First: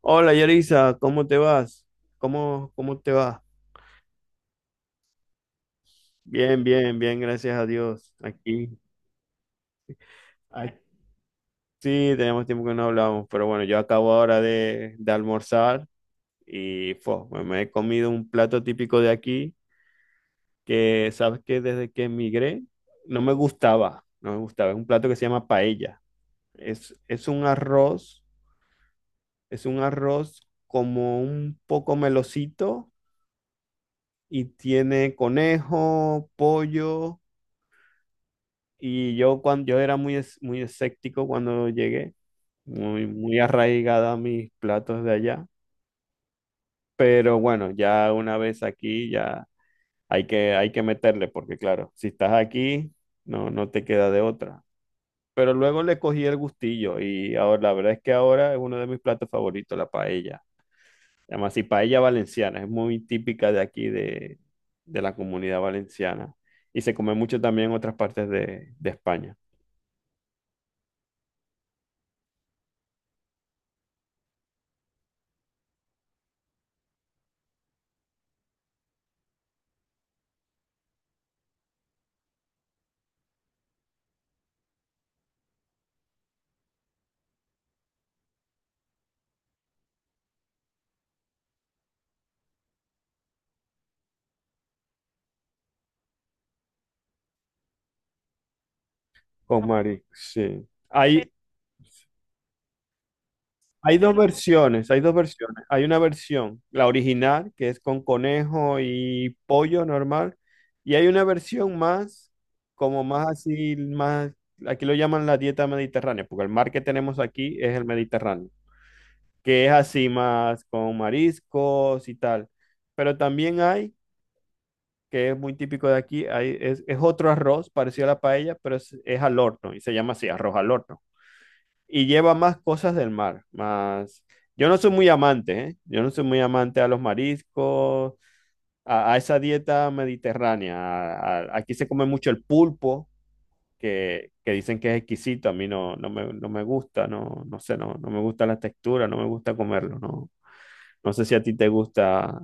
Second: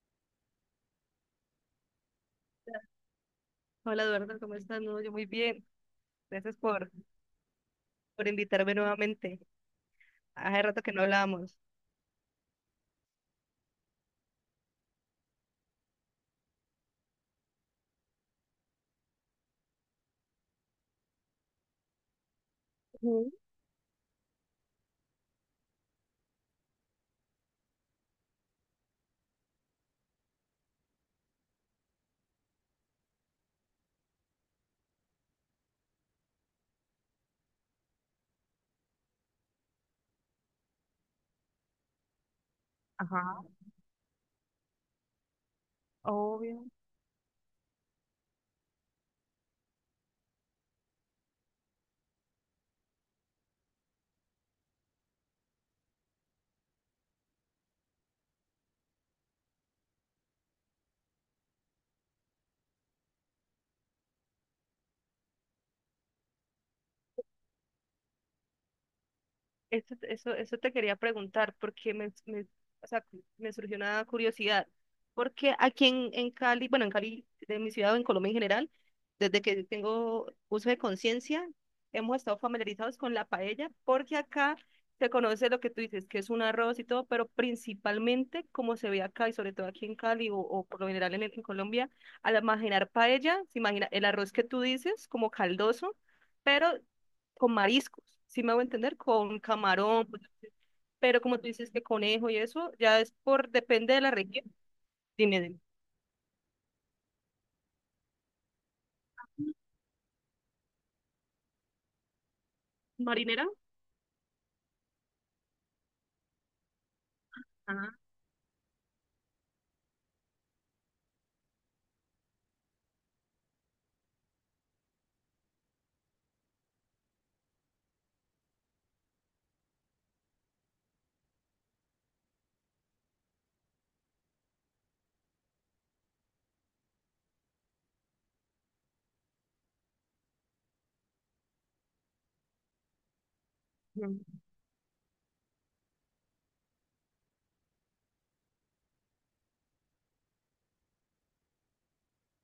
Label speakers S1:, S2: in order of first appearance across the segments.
S1: Hola Yarisa, ¿cómo te vas? ¿Cómo te va?
S2: Hola Eduardo, ¿cómo estás? No, yo muy bien. Gracias
S1: Bien, bien, bien, gracias a Dios.
S2: por invitarme
S1: Aquí,
S2: nuevamente. Hace
S1: ay,
S2: rato que no hablábamos.
S1: sí, tenemos tiempo que no hablamos, pero bueno, yo acabo ahora de almorzar y me he comido un plato típico de aquí que, sabes que desde que emigré
S2: Sí,
S1: no me gustaba, no me gustaba. Es un plato que se llama paella. Es un arroz, es un arroz como un poco melocito y tiene conejo, pollo. Y yo, cuando, yo era muy escéptico cuando llegué, muy, muy
S2: ajá,
S1: arraigada a mis platos de allá.
S2: obvio.
S1: Pero bueno, ya una vez aquí, ya hay que meterle, porque claro, si estás aquí, no te queda de otra. Pero luego le cogí el gustillo y ahora, la verdad es que ahora es uno de mis platos favoritos, la paella. Además, y paella valenciana, es muy típica de aquí, de la comunidad valenciana. Y se come mucho también en otras partes de España.
S2: Eso te quería preguntar, porque o sea, me surgió una curiosidad. Porque aquí en Cali, bueno, en Cali, de mi ciudad o en Colombia en general, desde que tengo uso de conciencia, hemos estado familiarizados con la paella, porque acá se conoce lo que tú dices, que es un arroz y todo, pero principalmente, como se ve acá, y sobre todo aquí en Cali o por lo general en Colombia, al imaginar paella, se imagina el arroz que tú dices como caldoso pero con mariscos, ¿si me hago entender? Con
S1: Con Mari,
S2: camarón, pues,
S1: sí.
S2: pero
S1: Hay,
S2: como tú dices que conejo y eso, ya es por, depende
S1: hay
S2: de la
S1: dos
S2: región.
S1: versiones, hay dos
S2: Dime, dime.
S1: versiones. Hay una versión, la original, que es con conejo y pollo normal, y hay una versión más, como más
S2: ¿Marinera?
S1: así, más, aquí lo llaman la dieta mediterránea, porque el mar que tenemos aquí es el
S2: Ah,
S1: Mediterráneo, que es así más con mariscos y tal. Pero también hay, que es muy típico de aquí, hay, es otro arroz parecido a la paella, pero es al horno, y se llama así, arroz al horno. Y lleva más cosas del mar, más. Yo no soy muy amante, ¿eh? Yo no soy muy amante a los mariscos, a esa dieta mediterránea. Aquí se come mucho el pulpo, que,
S2: mm.
S1: que dicen que es exquisito. A mí no, no me gusta, no, no sé, no, no me gusta la textura, no me gusta comerlo, no. No sé si a ti te gusta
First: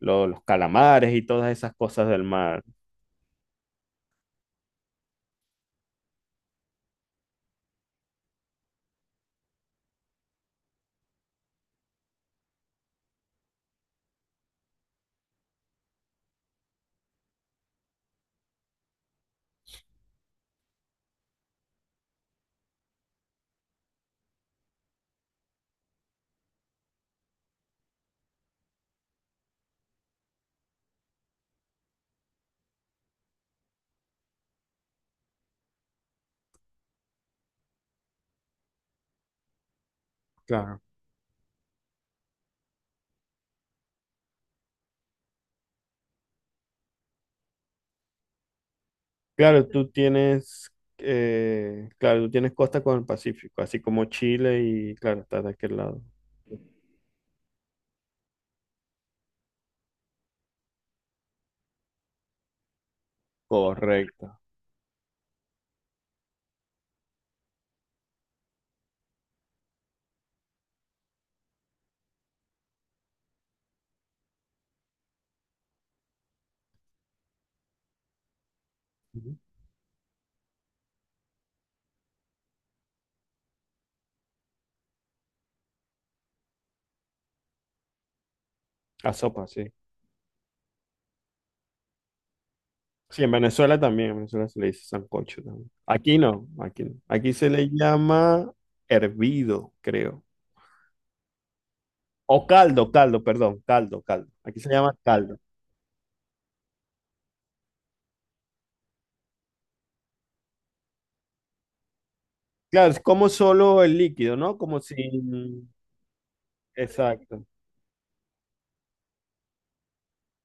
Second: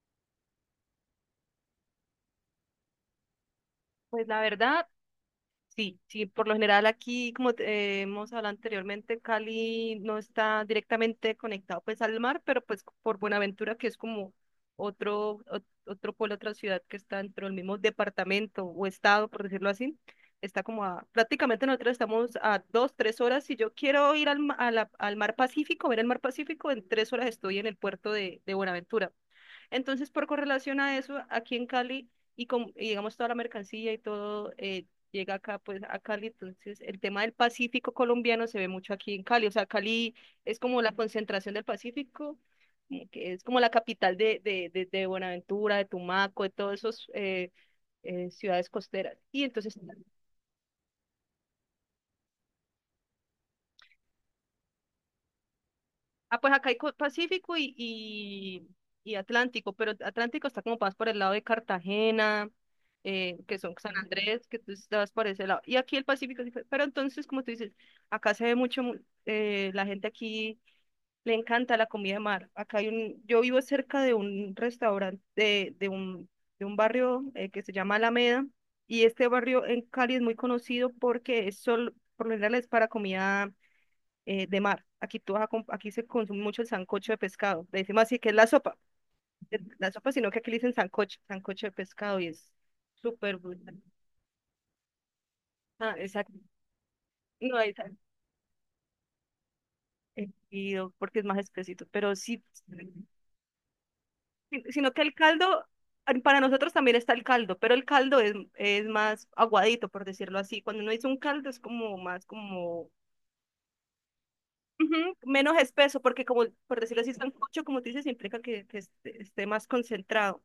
S1: los calamares y todas esas cosas del mar.
S2: Pues la verdad, sí, sí, por lo general aquí, como te- hemos hablado anteriormente, Cali no está directamente conectado pues al mar, pero pues por Buenaventura, que es como otro pueblo, otra ciudad que está dentro del mismo departamento o estado, por decirlo así, está como a, prácticamente nosotros estamos a 2, 3 horas. Si yo quiero ir al, ma- a la- al mar Pacífico, ver el mar Pacífico, en 3 horas estoy en el puerto de Buenaventura. Entonces, por correlación a eso, aquí en Cali, y, con, y digamos toda la mercancía y todo, llega acá, pues a Cali, entonces el tema del Pacífico colombiano se ve mucho aquí en Cali, o sea, Cali es
S1: Claro.
S2: como la concentración del Pacífico, como que es como la capital de Buenaventura, de Tumaco, de todas esas ciudades costeras. Y
S1: Claro,
S2: entonces
S1: tú tienes costa con el Pacífico, así como Chile y, claro, estás de aquel lado.
S2: ah, pues acá hay co- Pacífico y Atlántico, pero Atlántico está como más por el lado de Cartagena, que son San
S1: Correcto.
S2: Andrés, que tú estabas por ese lado. Y aquí el Pacífico, sí, pero entonces, como tú dices, acá se ve la gente aquí le encanta la comida de mar. Acá hay un, yo vivo cerca de un restaurante, de un barrio, que se llama Alameda, y este
S1: Ujú.
S2: barrio en Cali es muy conocido porque es solo, por lo general es para comida, de mar. Aquí, tú vas aquí se consume mucho el sancocho de pescado. Le decimos así que es
S1: A sopa, sí.
S2: la sopa, sino que aquí le dicen sancocho, sancocho de pescado y es
S1: Sí, en
S2: súper
S1: Venezuela
S2: brutal.
S1: también, en Venezuela se le dice sancocho también.
S2: Ah,
S1: Aquí
S2: exacto.
S1: no, aquí no. Aquí se
S2: No
S1: le
S2: hay tan-,
S1: llama hervido, creo.
S2: eh, oh, porque es más espesito, pero
S1: O
S2: sí,
S1: caldo, caldo, perdón, caldo, caldo. Aquí se
S2: sino
S1: llama
S2: que el
S1: caldo.
S2: caldo, ah, para nosotros también está el caldo, pero el caldo es más aguadito, por decirlo así. Cuando uno dice un caldo es como más
S1: Claro,
S2: como...
S1: es como solo el líquido, ¿no? Como
S2: Ujú, menos
S1: sin.
S2: espeso, porque como, por decirlo así,
S1: Exacto,
S2: sancocho, como tú dices, implica que esté más concentrado.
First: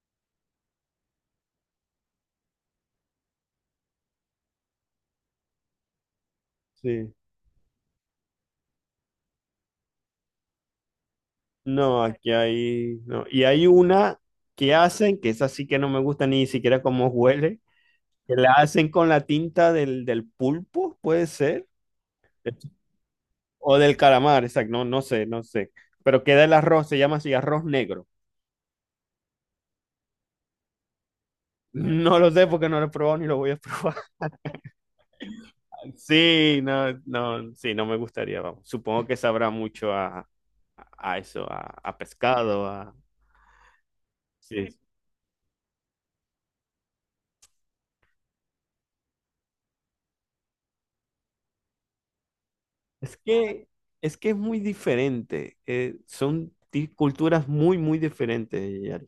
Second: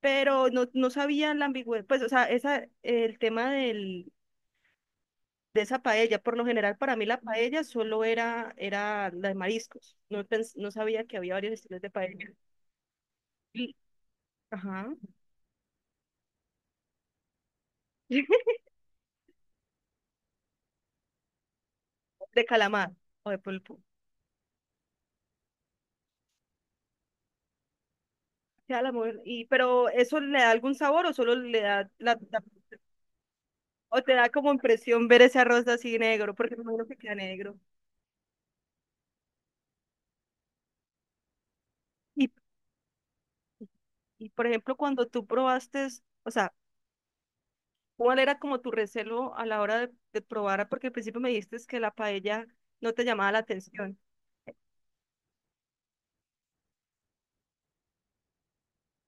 S2: Pero no, no sabía la ambigüedad, pues, o sea, esa, el tema de esa paella, por lo general para mí
S1: sí.
S2: la paella solo era la de mariscos, no, no sabía que había varios estilos de
S1: No,
S2: paella.
S1: aquí hay. No. Y hay
S2: Y-
S1: una que
S2: ajá,
S1: hacen, que esa sí que no me gusta ni siquiera cómo huele, que la hacen con la tinta del pulpo, puede ser.
S2: de calamar o de
S1: O
S2: pulpo,
S1: del calamar, exacto. No, no sé, no sé. Pero queda el arroz, se llama así arroz negro.
S2: sea la mujer, y, pero ¿eso le da algún sabor o solo le da,
S1: No lo
S2: la-?
S1: sé porque no lo he probado ni lo voy a probar.
S2: O te da como impresión ver ese arroz así negro, porque
S1: Sí,
S2: me imagino
S1: no,
S2: que queda
S1: no,
S2: negro,
S1: sí, no me gustaría, vamos. Supongo que sabrá mucho a eso, a
S2: y,
S1: pescado, a.
S2: y por
S1: Sí.
S2: ejemplo cuando tú probaste, o sea, ¿cuál era como tu recelo a la hora de probar? Ah, porque al principio me dijiste que la paella no te
S1: Es
S2: llamaba la
S1: que,
S2: atención.
S1: es que es muy diferente. Son culturas muy, muy diferentes,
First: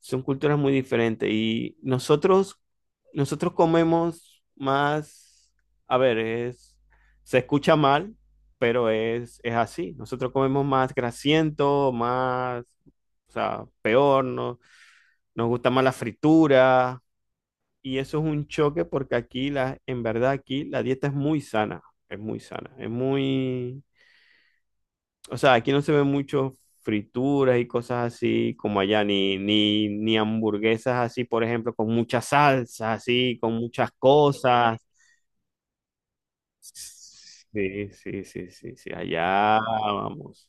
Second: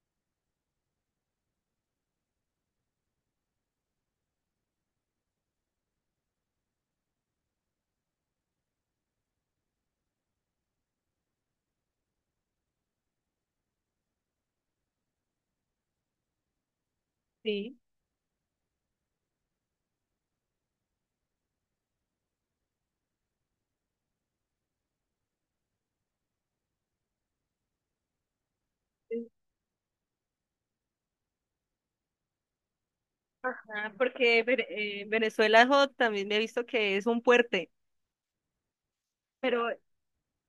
S1: son culturas muy diferentes y nosotros comemos más, a ver, se escucha mal, pero es así. Nosotros comemos más grasiento, más, o sea, peor, no, nos gusta más la fritura
S2: Sí.
S1: y eso es un choque porque aquí, en verdad, aquí la dieta es muy sana, es muy sana, es muy, o sea, aquí no se ven mucho frituras y cosas así como allá,
S2: Sí.
S1: ni hamburguesas así, por ejemplo, con muchas salsas, así, con muchas
S2: Ajá, porque
S1: cosas.
S2: Venezuela jo, también me he visto que es un fuerte,
S1: Sí, sí, sí, sí, sí, allá
S2: pero
S1: vamos.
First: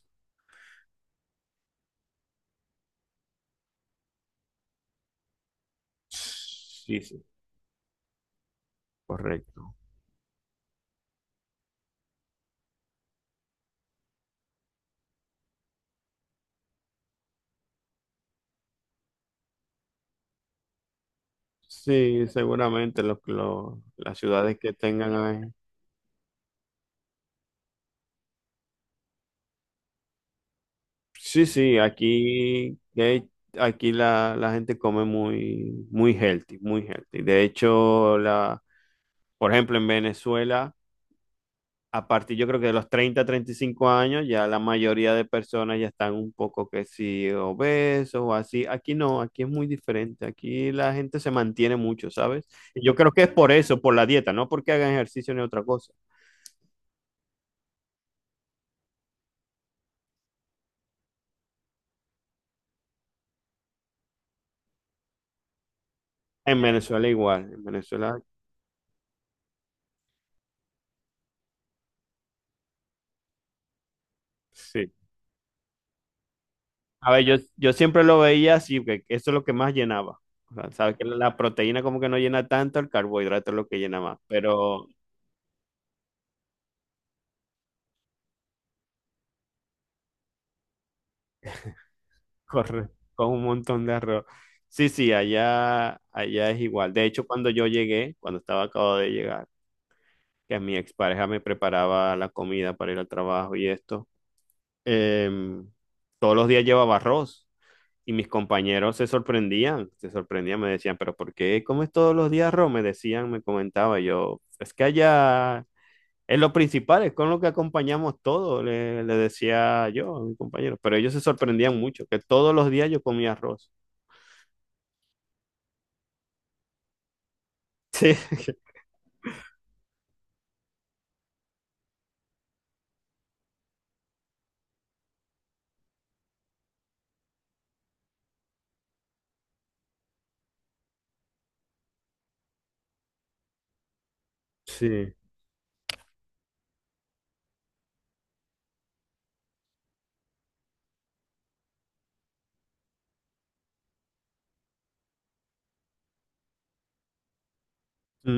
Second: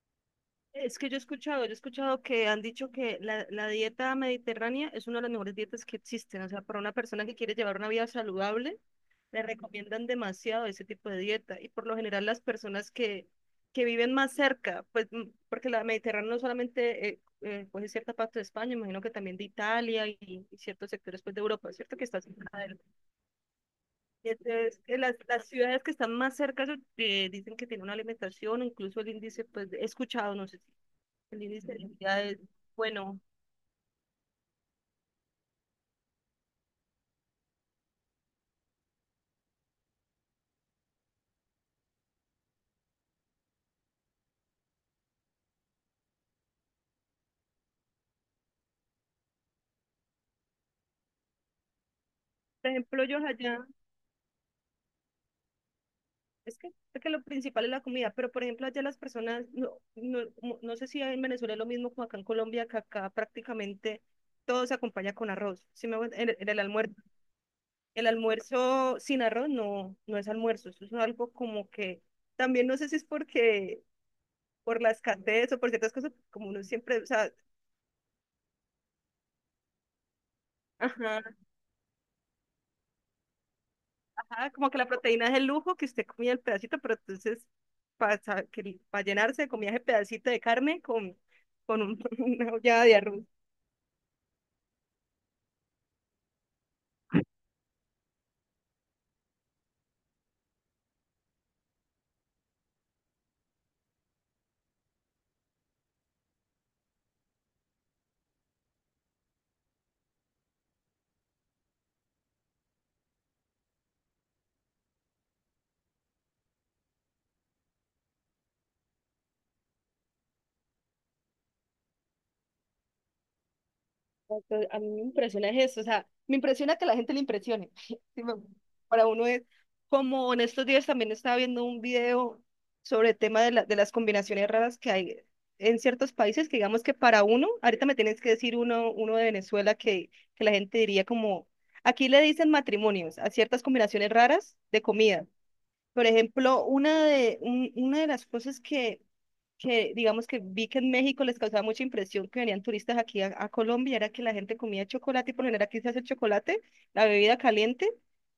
S2: es que yo he escuchado que han dicho que la dieta mediterránea es una de las mejores dietas que existen, o sea, para una
S1: Sí, sí,
S2: persona que quiere llevar una vida saludable le
S1: correcto.
S2: recomiendan demasiado ese tipo de dieta y por lo general las personas que viven más cerca, pues porque la Mediterránea no solamente coge cierta parte de España, imagino que también de Italia y ciertos sectores pues, de Europa, ¿cierto? Que está
S1: Sí,
S2: cerca de él.
S1: seguramente las
S2: Y
S1: ciudades que
S2: entonces,
S1: tengan.
S2: las ciudades que están más cerca, dicen que tienen una alimentación, o incluso el índice, pues he escuchado, no sé si el
S1: Sí,
S2: índice
S1: sí,
S2: de obesidad es
S1: aquí,
S2: bueno.
S1: aquí la gente come muy, muy healthy, muy healthy. De hecho, por ejemplo, en Venezuela. A partir yo creo que de los 30, 35 años, ya la mayoría de personas ya están un poco que sí obesos o así. Aquí no, aquí es muy diferente. Aquí la gente se mantiene mucho, ¿sabes?
S2: Por
S1: Y yo
S2: ejemplo,
S1: creo
S2: yo
S1: que es por
S2: allá,
S1: eso, por la dieta, no porque hagan ejercicio ni otra cosa.
S2: es que lo principal es la comida, pero por ejemplo, allá las personas, no sé si en Venezuela es lo mismo como acá en Colombia, que acá prácticamente todo se acompaña con arroz. ¿Sí me hago ent-? el, el
S1: En
S2: almuerzo,
S1: Venezuela igual, en
S2: el
S1: Venezuela
S2: almuerzo sin arroz no es almuerzo, eso es algo como que también no sé si es porque por la
S1: sí.
S2: escasez o por ciertas cosas, como uno siempre, o
S1: A ver,
S2: sea,
S1: yo siempre lo veía así, que eso es lo que más llenaba. O sea, sabes que
S2: ajá,
S1: la proteína como que no llena tanto, el carbohidrato es lo que llena más.
S2: ajá, como que
S1: Pero.
S2: la proteína es el lujo que usted comía el pedacito, pero entonces para llenarse comía ese pedacito de carne con, una olla
S1: Correcto,
S2: de arroz.
S1: con un montón de arroz. Sí, sí, allá, allá es igual. De hecho, cuando yo llegué, cuando estaba acabado de llegar, que mi expareja me preparaba la comida para ir al trabajo y esto, em, todos los días llevaba arroz y mis compañeros se sorprendían, me decían, pero ¿por qué comes todos los días arroz? Me decían, me comentaba yo, es que allá es lo principal, es con lo que acompañamos todo, le decía yo a mis compañeros, pero ellos se sorprendían mucho, que todos los días yo comía arroz.
S2: Entonces, a mí me impresiona es eso, o sea, me impresiona que a la gente le impresione.
S1: Sí.
S2: Sí, para uno es como en estos días también estaba viendo un video sobre el tema de, de las combinaciones raras que hay en ciertos países, que digamos que para uno, ahorita me tienes que decir uno, uno de Venezuela que la gente diría como, aquí le dicen matrimonios a ciertas combinaciones raras de
S1: Sí.
S2: comida. Por ejemplo, una de las cosas que digamos que vi que en México les causaba mucha impresión que venían turistas aquí a Colombia, era que la gente comía chocolate y por lo general aquí se hace el chocolate, la bebida caliente,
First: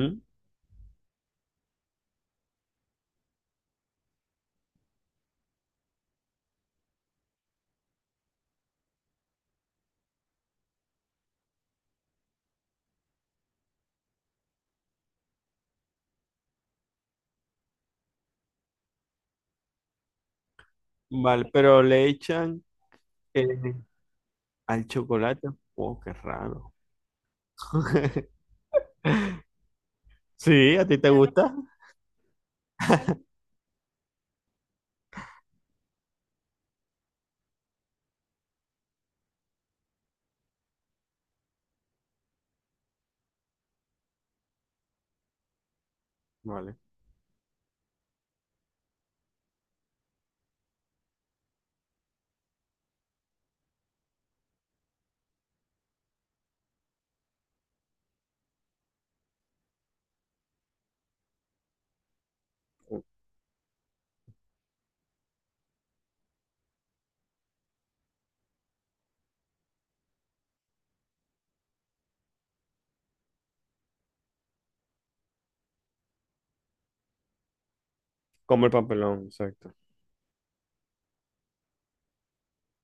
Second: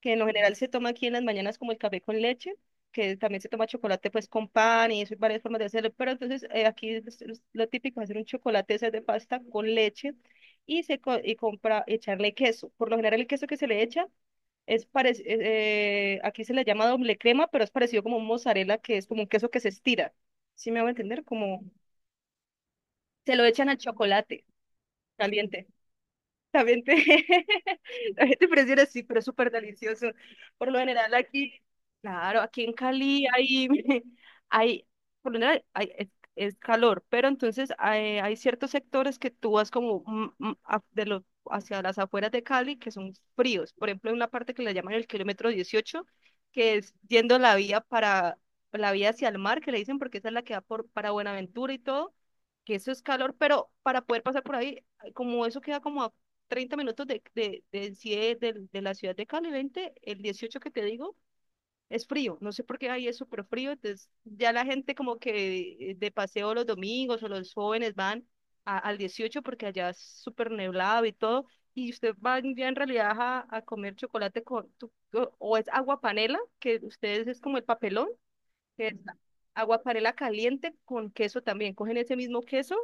S2: que en lo general se toma aquí en las mañanas como el café con leche, que también se toma chocolate pues con pan y eso hay varias formas de hacerlo, pero entonces aquí es lo típico es hacer un chocolate ese de pasta con leche y compra echarle queso. Por lo general el queso que se le echa aquí se le llama doble crema, pero es parecido como un mozzarella que es como un queso que se estira. ¿Sí me hago entender?
S1: Vale,
S2: Como
S1: pero le echan
S2: se lo echan
S1: eh,
S2: al chocolate
S1: al chocolate.
S2: caliente.
S1: Oh, qué raro.
S2: También te, también te presiona, sí, pero es súper delicioso. Por
S1: Sí,
S2: lo
S1: ¿a ti te
S2: general
S1: gusta?
S2: aquí, claro, aquí en Cali hay, hay, por lo general hay, es calor, pero entonces hay ciertos sectores que tú vas como hacia las afueras de Cali que son fríos. Por ejemplo, hay una parte que le llaman el kilómetro 18 que
S1: Vale.
S2: es yendo la vía para, la vía hacia el mar, que le dicen porque esa es la que va por, para Buenaventura y todo, que eso es calor, pero para poder pasar por ahí como eso queda como a 30 minutos en sí de la ciudad de Cali, 20 el 18 que te digo, es frío. No sé por qué ahí es súper frío. Entonces, ya la gente como que de paseo los domingos o los jóvenes van al 18 porque allá es súper neblado y todo. Y usted va ya en realidad a comer chocolate con, o es agua panela, que ustedes es como el papelón,
S1: Como el
S2: que esa.
S1: papelón, exacto.
S2: Aguaparela caliente con queso también. Cogen ese mismo queso,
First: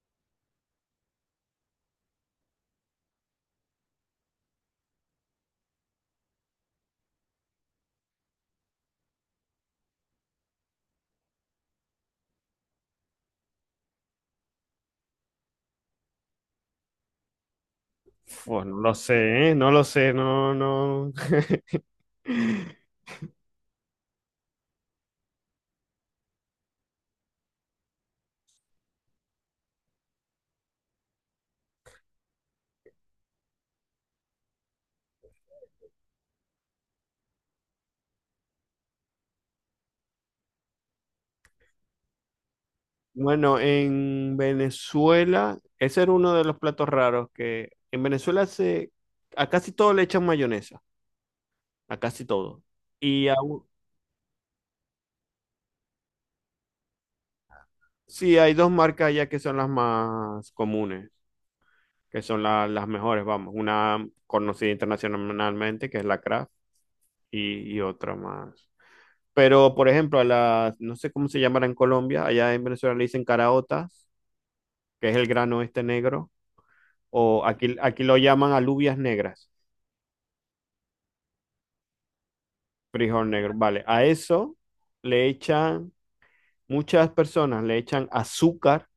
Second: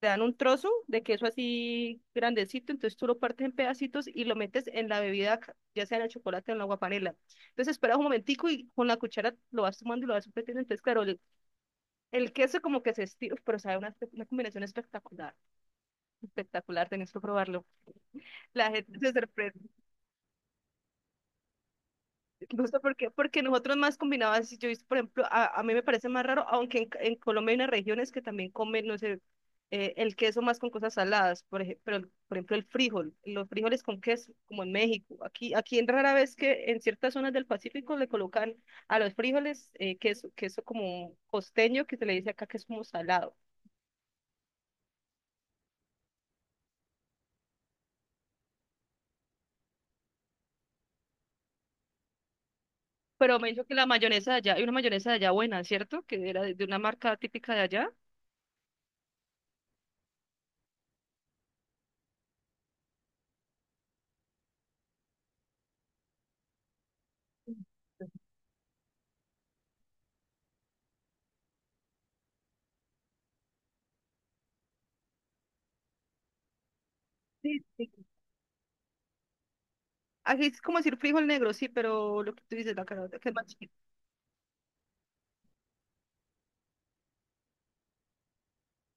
S2: te dan un trozo de queso así grandecito, entonces tú lo partes en pedacitos y lo metes en la bebida, ya sea en el chocolate o en la aguaparela. Entonces esperas un momentico y con la cuchara lo vas tomando y lo vas metiendo. Entonces, claro, el queso como que se estira, pero sabe una, una combinación espectacular. Espectacular, tenés que probarlo.
S1: Oh,
S2: La
S1: no lo
S2: gente se
S1: sé, ¿eh?
S2: sorprende.
S1: No lo sé, no, no.
S2: No sé por qué, porque nosotros más combinadas, yo, he visto, por ejemplo, a mí me parece más raro, aunque en Colombia hay unas regiones que también comen, no sé, el queso más con cosas saladas, por ejemplo, el frijol, los frijoles con queso, como en México. Aquí, en rara vez que en ciertas zonas del Pacífico le colocan a los frijoles, queso como costeño, que se le dice acá que es como salado.
S1: Bueno, en Venezuela, ese era uno de los platos raros que en Venezuela se a casi todo le echan mayonesa, a casi todo. Y a
S2: Pero me dijo
S1: u-
S2: que la mayonesa de allá, hay una mayonesa de allá buena, ¿cierto? Que era de, una marca típica de allá.
S1: sí, hay dos marcas ya que son las más comunes. Que son las mejores, vamos, una conocida internacionalmente, que es la Kraft, y otra más. Pero, por ejemplo, a las, no sé cómo se llamará en Colombia, allá en Venezuela le dicen caraotas, que es el grano este negro, o
S2: Sí,
S1: aquí,
S2: sí,
S1: aquí lo llaman alubias negras,
S2: aquí es como decir frijol negro, sí, pero lo que tú dices, la carota,
S1: frijol
S2: que es más
S1: negro,
S2: chiquita.
S1: vale. A eso le echan, muchas personas le echan azúcar.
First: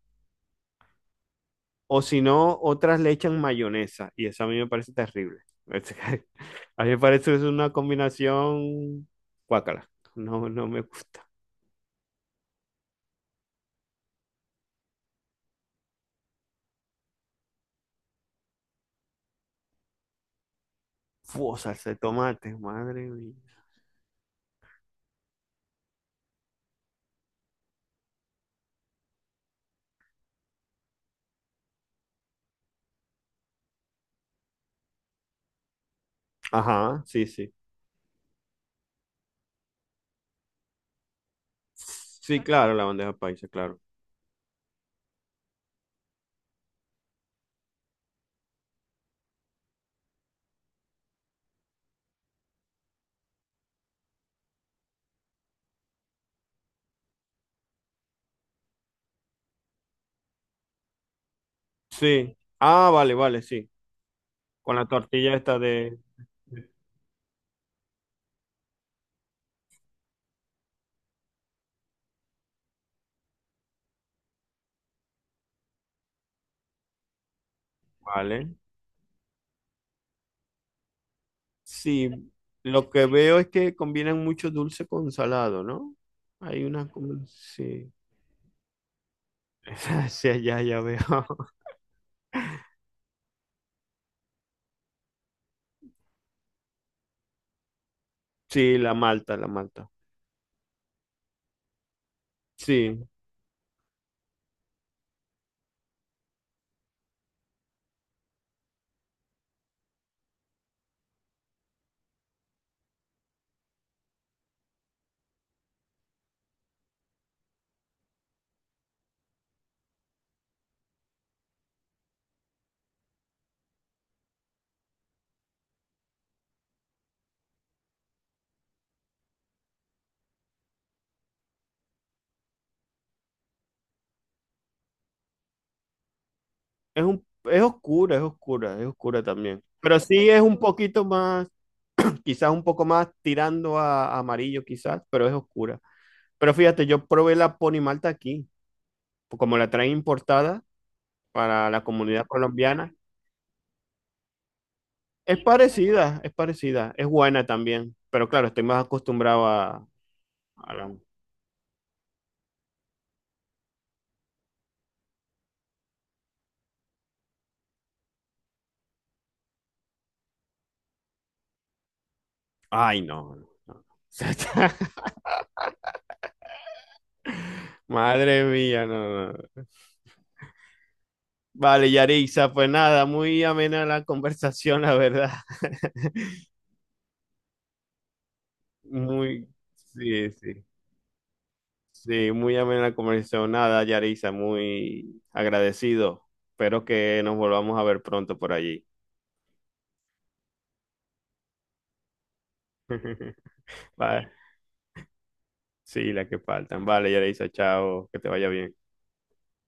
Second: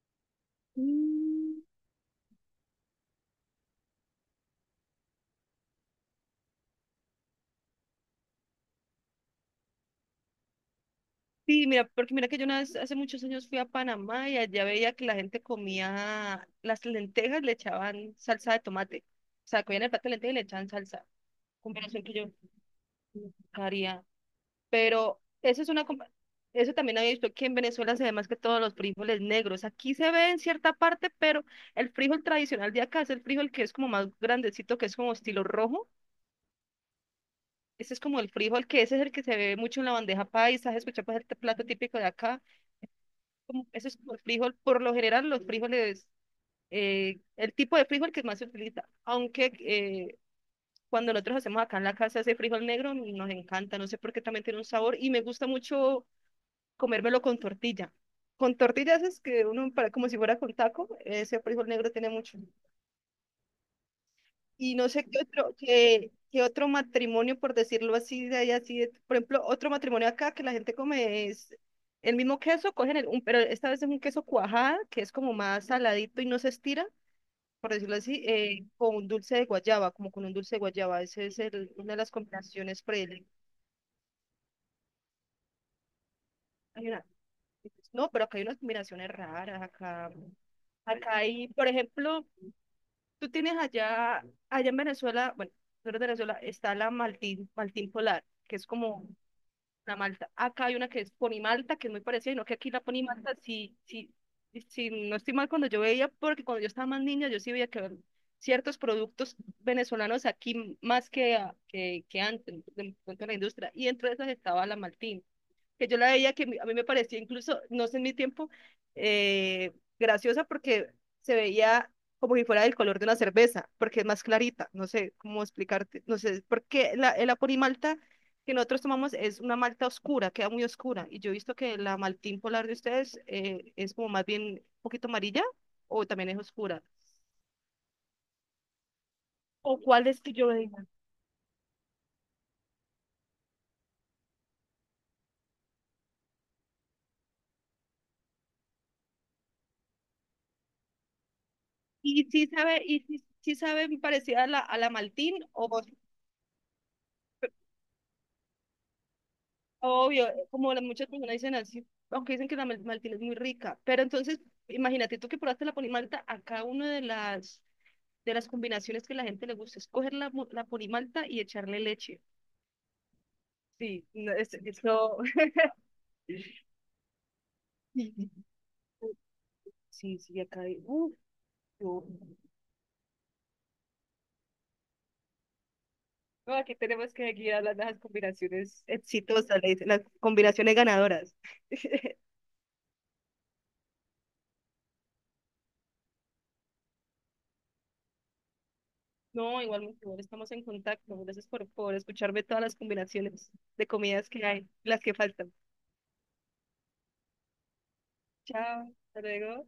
S2: Mm,
S1: O si no, otras le echan mayonesa y eso a mí me parece terrible. A mí me parece que es una combinación guácala. No, no me gusta.
S2: sí, mira, porque mira que yo una vez, hace muchos años fui a Panamá y allá veía que la gente comía las lentejas, le echaban salsa de tomate. O sea, comían el plato de lentejas y le echaban salsa.
S1: Fua, salsa de
S2: Combinación que yo
S1: tomate, madre mía.
S2: nunca haría. Pero eso es una... eso también había visto que en Venezuela se ve más que todos los frijoles negros. Aquí se ve en cierta parte, pero el frijol tradicional de acá es el frijol que es como más grandecito, que es como estilo rojo.
S1: Ajá, sí, sí.
S2: Ese es como el frijol, que ese es el que se ve mucho en la bandeja paisa, ¿has escuchado? Pues, el plato típico de
S1: Sí,
S2: acá.
S1: claro, la bandeja paisa,
S2: Como,
S1: claro.
S2: ese es como el frijol. Por lo general, los frijoles, el tipo de frijol que más se utiliza. Aunque cuando nosotros hacemos acá en la casa ese frijol negro, nos encanta. No sé por qué también tiene un sabor. Y me gusta mucho comérmelo con tortilla. Con tortillas es que uno, para, como si fuera con taco, ese frijol negro tiene
S1: Sí.
S2: mucho.
S1: Ah, vale, vale, sí. Con
S2: Y
S1: la
S2: no sé qué
S1: tortilla
S2: otro,
S1: esta de.
S2: qué otro matrimonio, por decirlo así, de ahí así, de- por ejemplo, otro matrimonio acá que la gente come es el mismo queso, cogen pero esta vez es un queso cuajada, que es como más saladito y no se estira, por decirlo así,
S1: Vale.
S2: con un dulce de guayaba, como con un dulce de guayaba. Ese es una de
S1: Sí,
S2: las combinaciones
S1: lo que
S2: predilectas.
S1: veo es que combinan mucho dulce con salado, ¿no? Hay una.
S2: Hay una-
S1: Sí.
S2: no, pero acá hay unas combinaciones raras,
S1: Sí, ya, ya veo.
S2: por ejemplo, tú tienes allá, allá en Venezuela, bueno, tú eres de Venezuela, está la Maltín, Maltín Polar, que es
S1: Sí, la
S2: como
S1: Malta, la Malta.
S2: la Malta. Acá hay una que es Ponimalta, que es muy parecida, no que aquí la
S1: Sí,
S2: Ponimalta, sí, sí, sí, no estoy mal cuando yo veía, porque cuando yo estaba más niña, yo sí veía que habían ciertos productos venezolanos aquí más que antes, de la industria, y entre esas estaba la Maltín que yo la veía que a mí me parecía incluso, no sé en mi tiempo, eh, graciosa porque se veía como si fuera del color de una cerveza, porque es más clarita, no sé cómo explicarte, no sé, porque el aporimalta que nosotros tomamos es una malta oscura, queda muy oscura, y yo he visto que la maltín polar de ustedes, es como más bien un poquito amarilla o también es oscura.
S1: es oscura, es oscura, es oscura también.
S2: ¿O
S1: Pero
S2: cuál es
S1: sí
S2: que
S1: es
S2: yo
S1: un
S2: diga?
S1: poquito más, quizás un poco más tirando a amarillo, quizás, pero es oscura. Pero fíjate, yo probé la Pony Malta aquí, como la traen importada para la comunidad
S2: Y sí sabe,
S1: colombiana.
S2: y sí, sí sabe parecida a la maltín
S1: Es
S2: o...
S1: parecida, es parecida, es buena también. Pero claro, estoy más acostumbrado a,
S2: Obvio, como
S1: a la.
S2: muchas personas dicen así, aunque dicen que la maltina es muy rica, pero entonces imagínate tú que probaste la ponimalta, acá una de las combinaciones que la gente le gusta es coger la ponimalta y echarle leche.
S1: Ay, no. No,
S2: Sí, no, es,
S1: no.
S2: eso, sí, sí,
S1: Madre mía, no, no.
S2: sí, sí, acá hay, uf,
S1: Vale,
S2: yo-
S1: Yarixa, pues nada, muy amena la conversación, la verdad.
S2: no, aquí tenemos que seguir hablando de las combinaciones
S1: Muy,
S2: exitosas, le dicen, las
S1: sí, sí,
S2: combinaciones ganadoras.
S1: sí, muy amena la conversación. Nada, Yarixa, muy agradecido. Espero que nos volvamos a ver pronto por allí.
S2: No, igual, mi amor, estamos en contacto. Gracias por escucharme todas las combinaciones de
S1: Vale,
S2: comidas que hay, las que faltan.
S1: sí, la que faltan. Vale, Yarixa, chao, que te vaya bien.
S2: Chao, hasta luego.